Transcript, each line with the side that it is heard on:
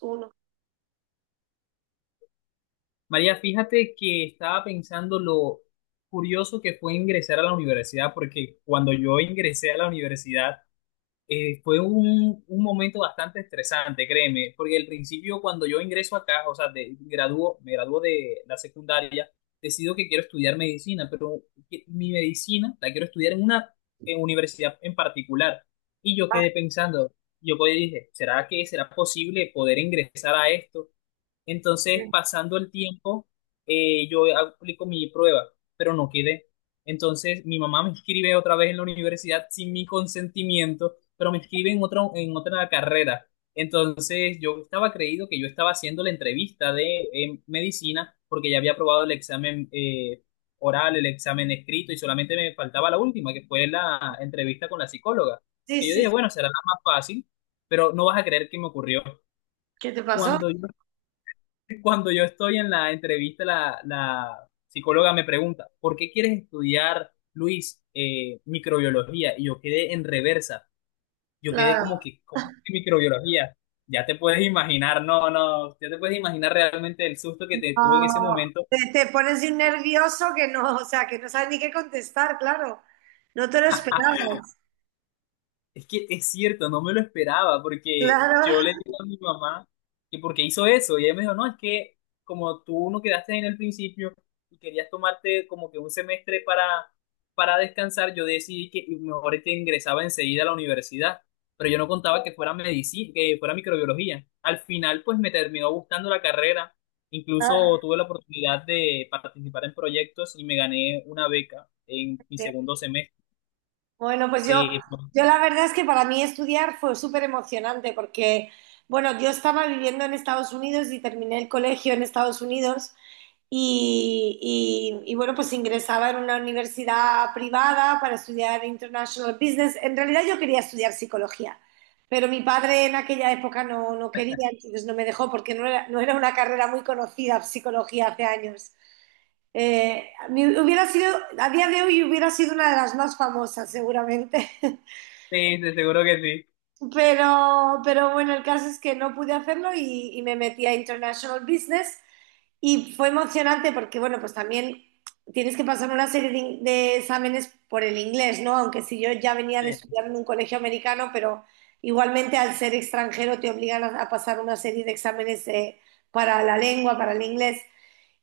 right: Uno.
left: María, fíjate que estaba pensando lo curioso que fue ingresar a la universidad, porque cuando yo ingresé a la universidad fue un momento bastante estresante, créeme, porque al principio cuando yo ingreso acá, o sea, de, gradúo, me graduó de la secundaria, decido que quiero estudiar medicina, pero mi medicina la quiero estudiar en una universidad en particular. Y yo quedé pensando, yo pues dije, ¿será que será posible poder ingresar a esto? Entonces, pasando el tiempo, yo aplico mi prueba, pero no quedé. Entonces, mi mamá me inscribe otra vez en la universidad sin mi consentimiento, pero me inscribe en otra carrera. Entonces, yo estaba creído que yo estaba haciendo la entrevista de medicina porque ya había aprobado el examen oral, el examen escrito y solamente me faltaba la última, que fue la entrevista con la psicóloga.
right: Sí,
left: Que yo
right: sí.
left: dije, bueno, será la más fácil, pero no vas a creer qué me ocurrió.
right: ¿Qué te pasó?
left: Cuando yo cuando yo estoy en la entrevista, la psicóloga me pregunta, ¿por qué quieres estudiar, Luis, microbiología? Y yo quedé en reversa. Yo quedé como
right: Claro.
left: que, ¿cómo que microbiología? Ya te puedes imaginar, no, no, ya te puedes imaginar realmente el susto que
right: No,
left: te tuve en ese momento.
right: te pones de un nervioso que no, o sea, que no sabes ni qué contestar, claro. No te lo esperabas,
left: Es que es cierto, no me lo esperaba porque
right: claro.
left: yo le digo a mi mamá que porque hizo eso y ella me dijo, no, es que como tú no quedaste en el principio y querías tomarte como que un semestre para descansar, yo decidí que mejor te ingresaba enseguida a la universidad, pero yo no contaba que fuera medicina, que fuera microbiología. Al final, pues me terminó gustando la carrera, incluso
right: Ah,
left: tuve la oportunidad de participar en proyectos y me gané una beca en mi
right: bien.
left: segundo semestre.
right: Bueno, pues yo,
left: Sí,
right: yo la verdad es que para mí estudiar fue súper emocionante porque, bueno, yo estaba viviendo en Estados Unidos y terminé el colegio en Estados Unidos. Bueno, pues ingresaba en una universidad privada para estudiar International Business. En realidad yo quería estudiar psicología, pero mi padre en aquella época no quería, entonces no me dejó porque no era una carrera muy conocida, psicología, hace años. Hubiera sido, a día de hoy hubiera sido una de las más famosas seguramente,
left: sí, te seguro que sí.
right: pero bueno, el caso es que no pude hacerlo y me metí a International Business. Y fue emocionante porque, bueno, pues también tienes que pasar una serie de exámenes por el inglés, ¿no? Aunque si yo ya venía
left: Sí,
right: de estudiar en un colegio americano, pero igualmente al ser extranjero te obligan a pasar una serie de exámenes para la lengua, para el inglés.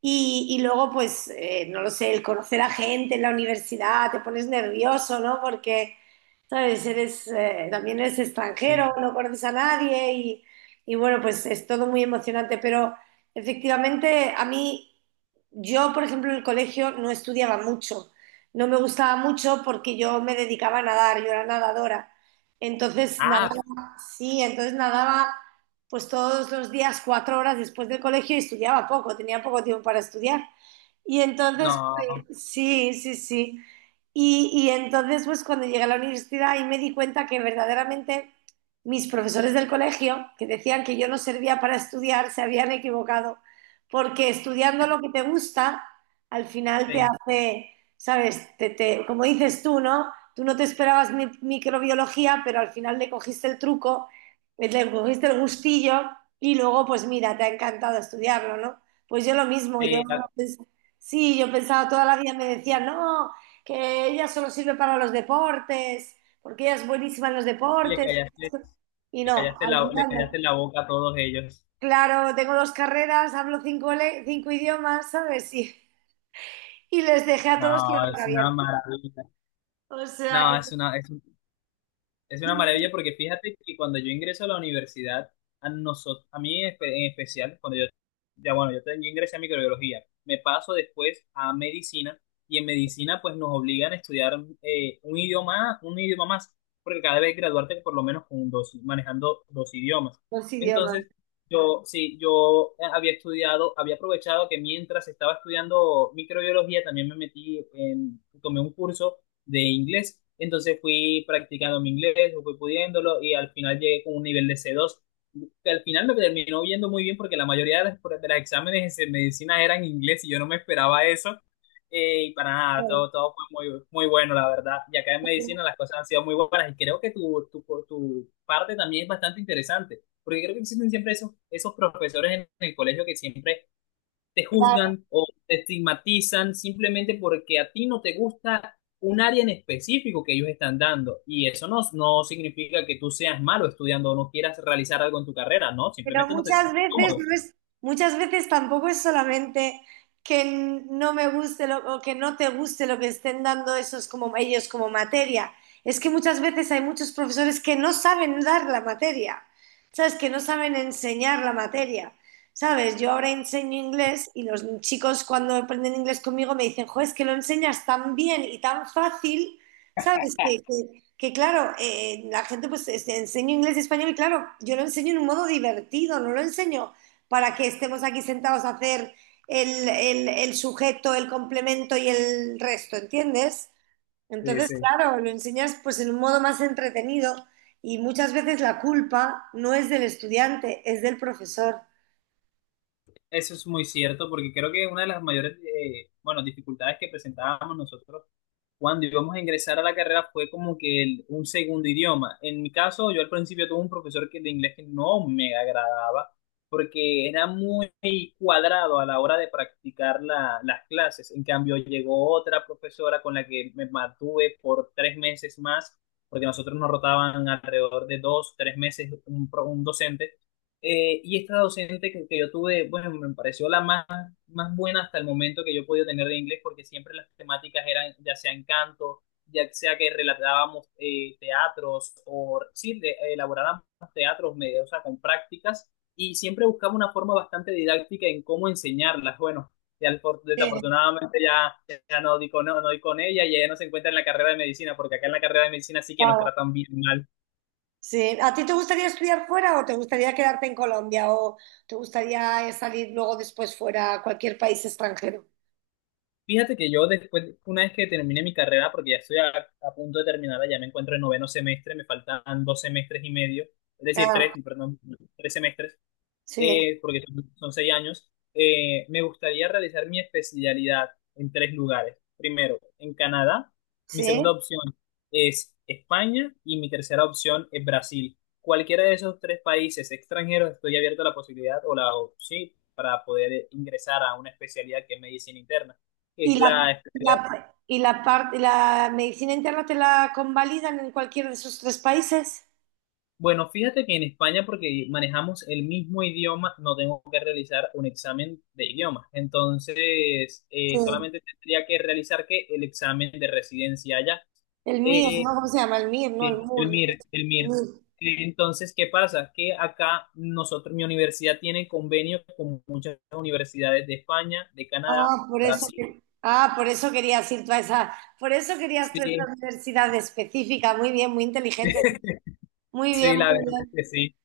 right: Y luego, pues, no lo sé, el conocer a gente en la universidad, te pones nervioso, ¿no? Porque, ¿sabes? Eres, también eres
left: sí.
right: extranjero, no conoces a nadie y, y bueno, pues es todo muy emocionante, pero efectivamente a mí, yo por ejemplo en el colegio no estudiaba mucho, no me gustaba mucho porque yo me dedicaba a nadar, yo era nadadora, entonces
left: Ah,
right: nadaba, sí, entonces nadaba pues todos los días cuatro horas después del colegio y estudiaba poco, tenía poco tiempo para estudiar. Y entonces,
left: no,
right: pues, sí, sí, sí. Y entonces, pues cuando llegué a la universidad ahí me di cuenta que verdaderamente mis profesores del colegio, que decían que yo no servía para estudiar, se habían equivocado, porque estudiando lo que te gusta, al final te
left: sí,
right: hace, ¿sabes? Como dices tú, ¿no? Tú no te esperabas microbiología, pero al final le cogiste el truco, le cogiste el gustillo y luego, pues mira, te ha encantado estudiarlo, ¿no? Pues yo lo mismo, yo.
left: sí,
right: Sí, yo pensaba toda la vida, me decían, no, que ella solo sirve para los deportes, porque ella es buenísima en los
left: le
right: deportes.
left: callaste,
right: Y no, al
left: le
right: final
left: callaste
right: no.
left: la boca a todos ellos.
right: Claro, tengo dos carreras, hablo cinco, cinco idiomas, ¿sabes? Y les dejé a todos con la
left: No,
right: boca
left: es una
right: abierta.
left: maravilla.
right: O
left: No,
right: sea, que
left: es una, es una
right: son
left: maravilla porque fíjate que cuando yo ingreso a la universidad, a nosotros, a mí en en especial, cuando yo, ya bueno, yo, yo ingresé a microbiología, me paso después a medicina y en medicina pues nos obligan a estudiar un idioma más, porque cada vez graduarte por lo menos con 2, manejando 2 idiomas.
right: dos idiomas.
left: Entonces, yo, sí, yo había estudiado, había aprovechado que mientras estaba estudiando microbiología, también me metí en, tomé un curso de inglés. Entonces fui practicando mi inglés, fui pudiéndolo y al final llegué con un nivel de C2 que al final me terminó yendo muy bien porque la mayoría de las de los exámenes de medicina eran en inglés y yo no me esperaba eso. Y para nada, todo, todo fue muy, muy bueno, la verdad. Y acá en medicina las cosas han sido muy buenas y creo que tu parte también es bastante interesante, porque creo que existen siempre esos, esos profesores en el colegio que siempre te juzgan o te estigmatizan simplemente porque a ti no te gusta un área en específico que ellos están dando. Y eso no, no significa que tú seas malo estudiando o no quieras realizar algo en tu carrera, ¿no?
right: Pero
left: Simplemente no te
right: muchas
left: sientes
right: veces
left: cómodo.
right: no es, muchas veces tampoco es solamente que no me guste lo, o que no te guste lo que estén dando esos como ellos como materia. Es que muchas veces hay muchos profesores que no saben dar la materia, ¿sabes? Que no saben enseñar la materia. ¿Sabes? Yo ahora enseño inglés y los chicos cuando aprenden inglés conmigo me dicen, jo, es que lo enseñas tan bien y tan fácil, ¿sabes? Que claro, la gente pues este, enseño inglés y español y claro, yo lo enseño en un modo divertido, no lo enseño para que estemos aquí sentados a hacer el sujeto, el complemento y el resto, ¿entiendes?
left: Sí,
right: Entonces,
left: sí.
right: claro, lo enseñas pues en un modo más entretenido y muchas veces la culpa no es del estudiante, es del profesor.
left: Eso es muy cierto porque creo que una de las mayores, bueno, dificultades que presentábamos nosotros cuando íbamos a ingresar a la carrera fue como que un segundo idioma. En mi caso, yo al principio tuve un profesor que, de inglés que no me agradaba porque era muy cuadrado a la hora de practicar las clases. En cambio, llegó otra profesora con la que me mantuve por 3 meses más, porque nosotros nos rotaban alrededor de 2, 3 meses un docente. Y esta docente que yo tuve, bueno, me pareció la más más buena hasta el momento que yo he podido tener de inglés, porque siempre las temáticas eran ya sea encanto, ya sea que relatábamos teatros o sí, elaborábamos teatros medios, o sea, con prácticas, y siempre buscaba una forma bastante didáctica en cómo enseñarlas. Bueno, ya
right: Sí,
left: desafortunadamente ya, ya no di con, no, no di con ella y ella no se encuentra en la carrera de medicina, porque acá en la carrera de medicina sí que nos
right: claro.
left: tratan bien mal.
right: Sí. ¿A ti te gustaría estudiar fuera o te gustaría quedarte en Colombia o te gustaría salir luego después fuera a cualquier país extranjero?
left: Fíjate que yo después, una vez que termine mi carrera, porque ya estoy a punto de terminarla, ya me encuentro en 9.º semestre, me faltan 2 semestres y medio, es decir, 3, perdón, 3 semestres
right: Sí,
left: porque son, son 6 años, me gustaría realizar mi especialidad en 3 lugares. Primero, en Canadá, mi
right: sí.
left: segunda opción es España y mi tercera opción es Brasil. Cualquiera de esos 3 países extranjeros estoy abierto a la posibilidad o la opción sí, para poder ingresar a una especialidad que es medicina interna, que es
right: Y
left: la especialidad.
right: y la parte, la medicina interna te la convalidan en cualquiera de esos tres países.
left: Bueno, fíjate que en España, porque manejamos el mismo idioma, no tengo que realizar un examen de idioma. Entonces,
right: Sí.
left: solamente tendría que realizar que el examen de residencia allá.
right: El MIR,
left: Eh,
right: ¿no? ¿Cómo se llama? El MIR, no, el
left: el
right: MUR.
left: MIR, el
right: ¿No?
left: MIR.
right: El MIR.
left: Entonces, ¿qué pasa? Que acá nosotros, mi universidad tiene convenio con muchas universidades de España, de Canadá,
right: Ah, por eso
left: Brasil.
right: ah, por eso querías ir tú a esa, por eso querías tú a esa
left: Sí,
right: universidad específica. Muy bien, muy inteligente. Muy
left: sí,
right: bien,
left: la verdad
right: muy
left: es
right: bien.
left: que sí.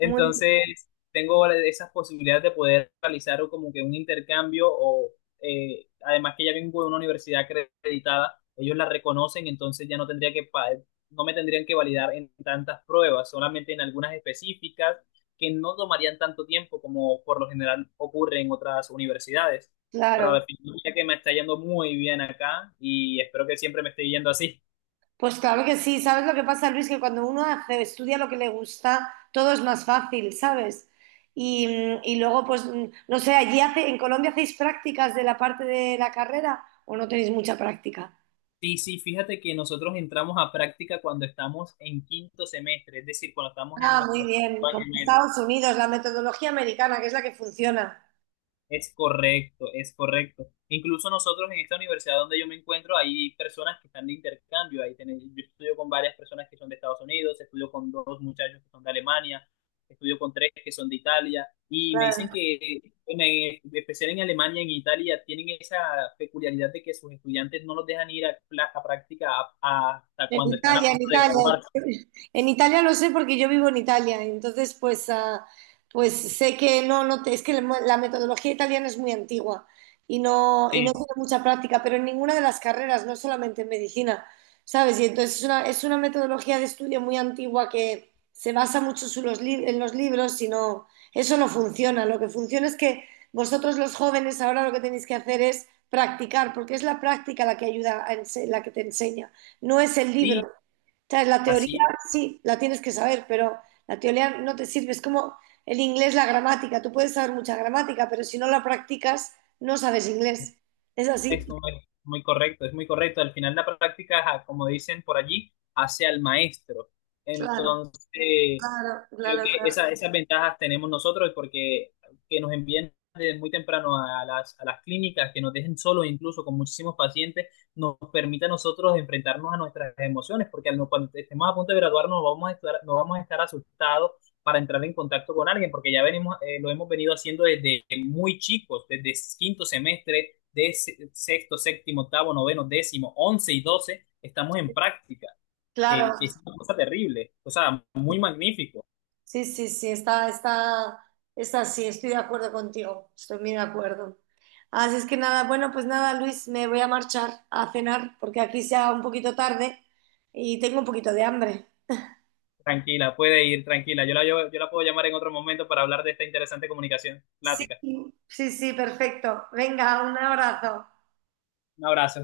right: Muy
left: tengo esas posibilidades de poder realizar como que un intercambio o además que ya vengo de una universidad acreditada, ellos la reconocen, entonces ya no tendría que no me tendrían que validar en tantas pruebas, solamente en algunas específicas que no tomarían tanto tiempo como por lo general ocurre en otras universidades. Pero
right: claro.
left: al final ya que me está yendo muy bien acá y espero que siempre me esté yendo así.
right: Pues claro que sí, ¿sabes lo que pasa, Luis? Que cuando uno estudia lo que le gusta, todo es más fácil, ¿sabes? Y, y luego, pues, no sé, allí hace, en Colombia hacéis prácticas de la parte de la carrera o no tenéis mucha práctica.
left: Sí, sí, fíjate que nosotros entramos a práctica cuando estamos en 5.º semestre, es decir, cuando estamos en
right: Ah, muy
left: nuestro sexto
right: bien, como
left: año y
right: en
left: medio.
right: Estados Unidos, la metodología americana, que es la que funciona.
left: Es correcto, es correcto. Incluso nosotros en esta universidad donde yo me encuentro hay personas que están de intercambio. Ahí yo estudio con varias personas que son de Estados Unidos, estudio con dos muchachos que son de Alemania, estudio con tres que son de Italia. Y me dicen que, en especial en Alemania, y en Italia, tienen esa peculiaridad de que sus estudiantes no los dejan ir a, a práctica hasta
right: En
left: cuando están a
right: Italia, en
left: punto de
right: Italia.
left: graduarse.
right: En Italia lo sé porque yo vivo en Italia, entonces pues, ah, pues sé que no, es que la metodología italiana es muy antigua y no
left: Sí,
right: tiene mucha práctica, pero en ninguna de las carreras, no solamente en medicina, ¿sabes? Y entonces es una metodología de estudio muy antigua que se basa mucho en los libros y no, eso no funciona. Lo que funciona es que vosotros los jóvenes ahora lo que tenéis que hacer es practicar, porque es la práctica la que ayuda, la que te enseña no es el libro.
left: sí,
right: O sea, la teoría
left: así
right: sí, la tienes que saber, pero la teoría no te sirve. Es como el inglés, la gramática. Tú puedes saber mucha gramática, pero si no la practicas, no sabes
left: es,
right: inglés. Es así.
left: es muy, muy correcto, es muy correcto. Al final la práctica, ajá, como dicen por allí, hace al maestro.
right: Claro,
left: Entonces,
right: claro,
left: creo
right: claro,
left: que
right: claro.
left: esas ventajas tenemos nosotros porque que nos envíen desde muy temprano a las clínicas, que nos dejen solos incluso con muchísimos pacientes, nos permite a nosotros enfrentarnos a nuestras emociones, porque al no- cuando estemos a punto de graduarnos vamos a estar, no vamos a estar asustados para entrar en contacto con alguien, porque ya venimos, lo hemos venido haciendo desde muy chicos, desde 5.º semestre, de sexto, séptimo, octavo, noveno, décimo, once y doce, estamos en práctica,
right: Claro,
left: que es una cosa terrible, o sea, muy magnífico.
right: sí, sí, sí, está, está, está así, estoy de acuerdo contigo, estoy muy de acuerdo. Así es que nada, bueno, pues nada, Luis, me voy a marchar a cenar porque aquí sea un poquito tarde y tengo un poquito de hambre.
left: Tranquila, puede ir, tranquila. Yo la, yo la puedo llamar en otro momento para hablar de esta interesante comunicación.
right: Sí,
left: Plática.
right: sí, sí, perfecto. Venga, un abrazo.
left: Un abrazo.